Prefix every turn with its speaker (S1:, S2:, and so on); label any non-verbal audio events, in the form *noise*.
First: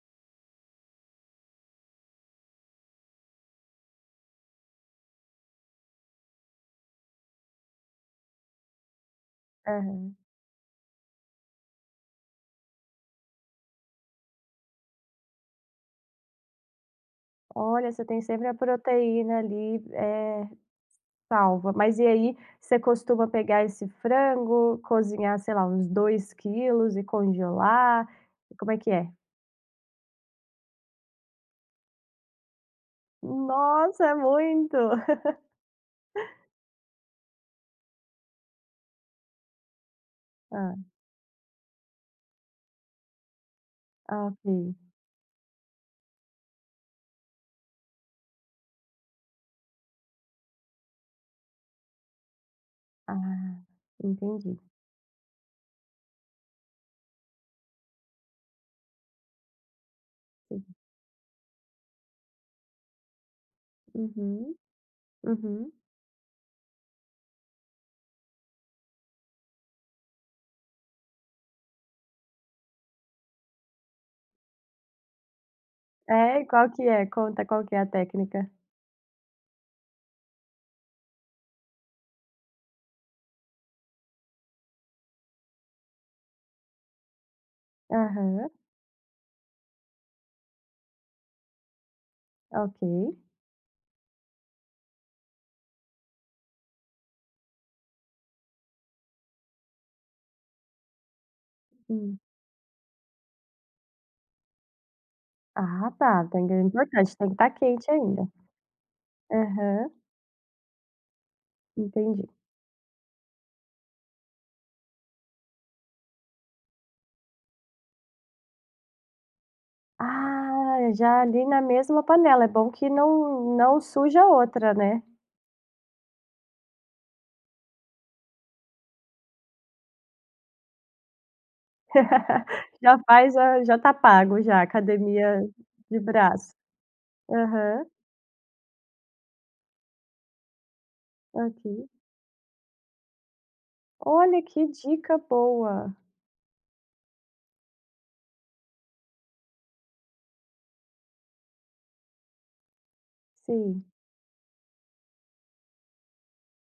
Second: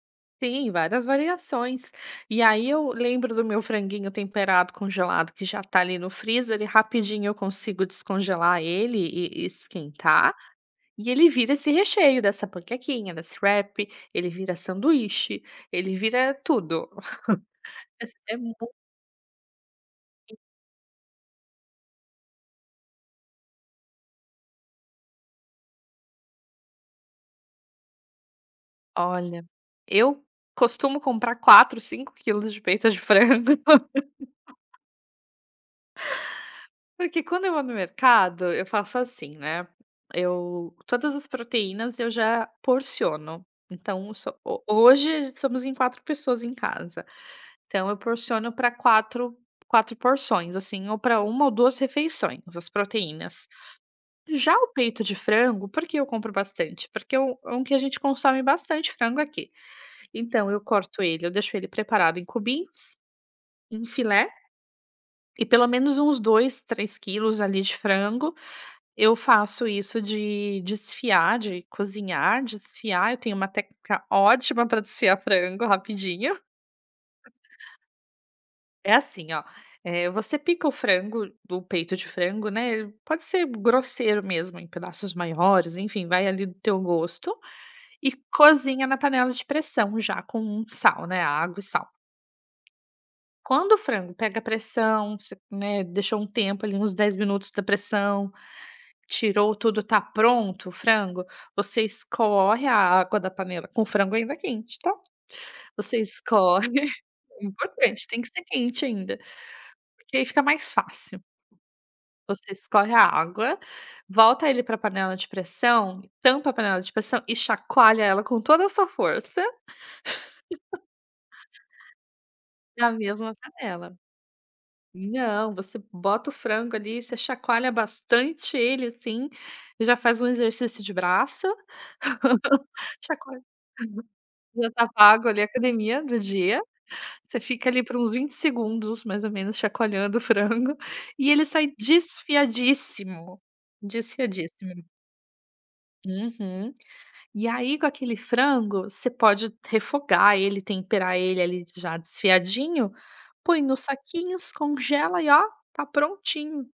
S1: Tem várias variações. E aí eu lembro do meu franguinho temperado congelado que já está ali no freezer, ele rapidinho eu consigo descongelar ele e e
S2: Aham.
S1: esquentar, e ele vira esse recheio dessa panquequinha, desse wrap, ele vira sanduíche, ele vira tudo. *chuckles*
S2: Olha, você
S1: Mas
S2: tem
S1: é
S2: sempre a
S1: mui
S2: proteína ali,
S1: In
S2: eh, salva. Mas e aí, você costuma pegar esse frango, cozinhar sei lá uns 2 quilos e congelar? E como é que é?
S1: Olha, eu costumo comprar 4, 5 quilos de peito de frango.
S2: Nossa, é muito.
S1: *laughs*
S2: *laughs*
S1: Porque quando eu vou no mercado, eu faço assim, né. Eu
S2: Hã.
S1: todas as proteínas eu já porciono. Então, um
S2: Ah,
S1: so ho
S2: ok.
S1: hoje somos em 4 pessoas em casa, então eu porciono pra quatro quatro porções, assim, ou pra 1 ou 2 refeições, as proteínas.
S2: Ah,
S1: Já
S2: entendi.
S1: o peito de frango, por que eu compro bastante? Porque é um um que a gente consome bastante frango aqui. Então eu
S2: Sim.
S1: corto ele, eu deixo ele preparado em cubinhos, em filé,
S2: Uhum,
S1: e pelo
S2: uhum.
S1: menos uns 2, 3 quilos ali de frango, eu faço isso de desfiar, de cozinhar, desfiar, eu tenho uma técnica ótima pra desfiar frango rapidinho.
S2: É? E qual que é? Conta qual que é a técnica?
S1: É assim ó: eh, você pica o frango, do peito de frango, né, pode ser grosseiro mesmo em pedaços maiores, enfim, vai ali do teu gosto e
S2: Aham.
S1: cozinha na panela de pressão já com um sal, né, água e sal.
S2: Ok.
S1: Quando o frango pega pressão, você, né, deixou um tempo ali, uns 10 minutos da pressão, tirou tudo, tá pronto o frango, você
S2: Hum.
S1: escorre a água da panela, com o frango ainda quente, tá?
S2: Ah
S1: Você
S2: tá, então é grande
S1: escorre, *chuckles*
S2: importante, tem que
S1: é
S2: estar quente
S1: importante, tem
S2: ainda.
S1: que ser quente ainda,
S2: Aham.
S1: porque aí fica mais fácil.
S2: Entendi.
S1: Você escorre a água, volta ele pra panela de pressão, tampa a panela de pressão e chacoalha ela com toda a sua força. *laughs*
S2: Ah, já ali na mesma panela, é bom que
S1: Na mesma
S2: não não
S1: panela.
S2: suja outra, né.
S1: Não, você bota o frango ali, você chacoalha bastante ele, assim, e já faz um exercício de braço,
S2: *laughs*
S1: *laughs*
S2: Já faz
S1: chacoalha
S2: a já está pago já, a
S1: já tá pago ali
S2: academia
S1: a
S2: de
S1: academia do
S2: braço.
S1: dia, você fica ali
S2: Aham.
S1: por uns 20 segundos, mais ou menos, chacoalhando o frango, e ele sai
S2: Ok.
S1: desfiadíssimo.
S2: Olha, que
S1: Desfiadíssimo.
S2: dica boa.
S1: Uhum. E aí com aquele frango, você pode refogar ele, temperar ele ali, já desfiadinho, põe nos
S2: Sim.
S1: saquinhos, congela e ó: tá prontinho!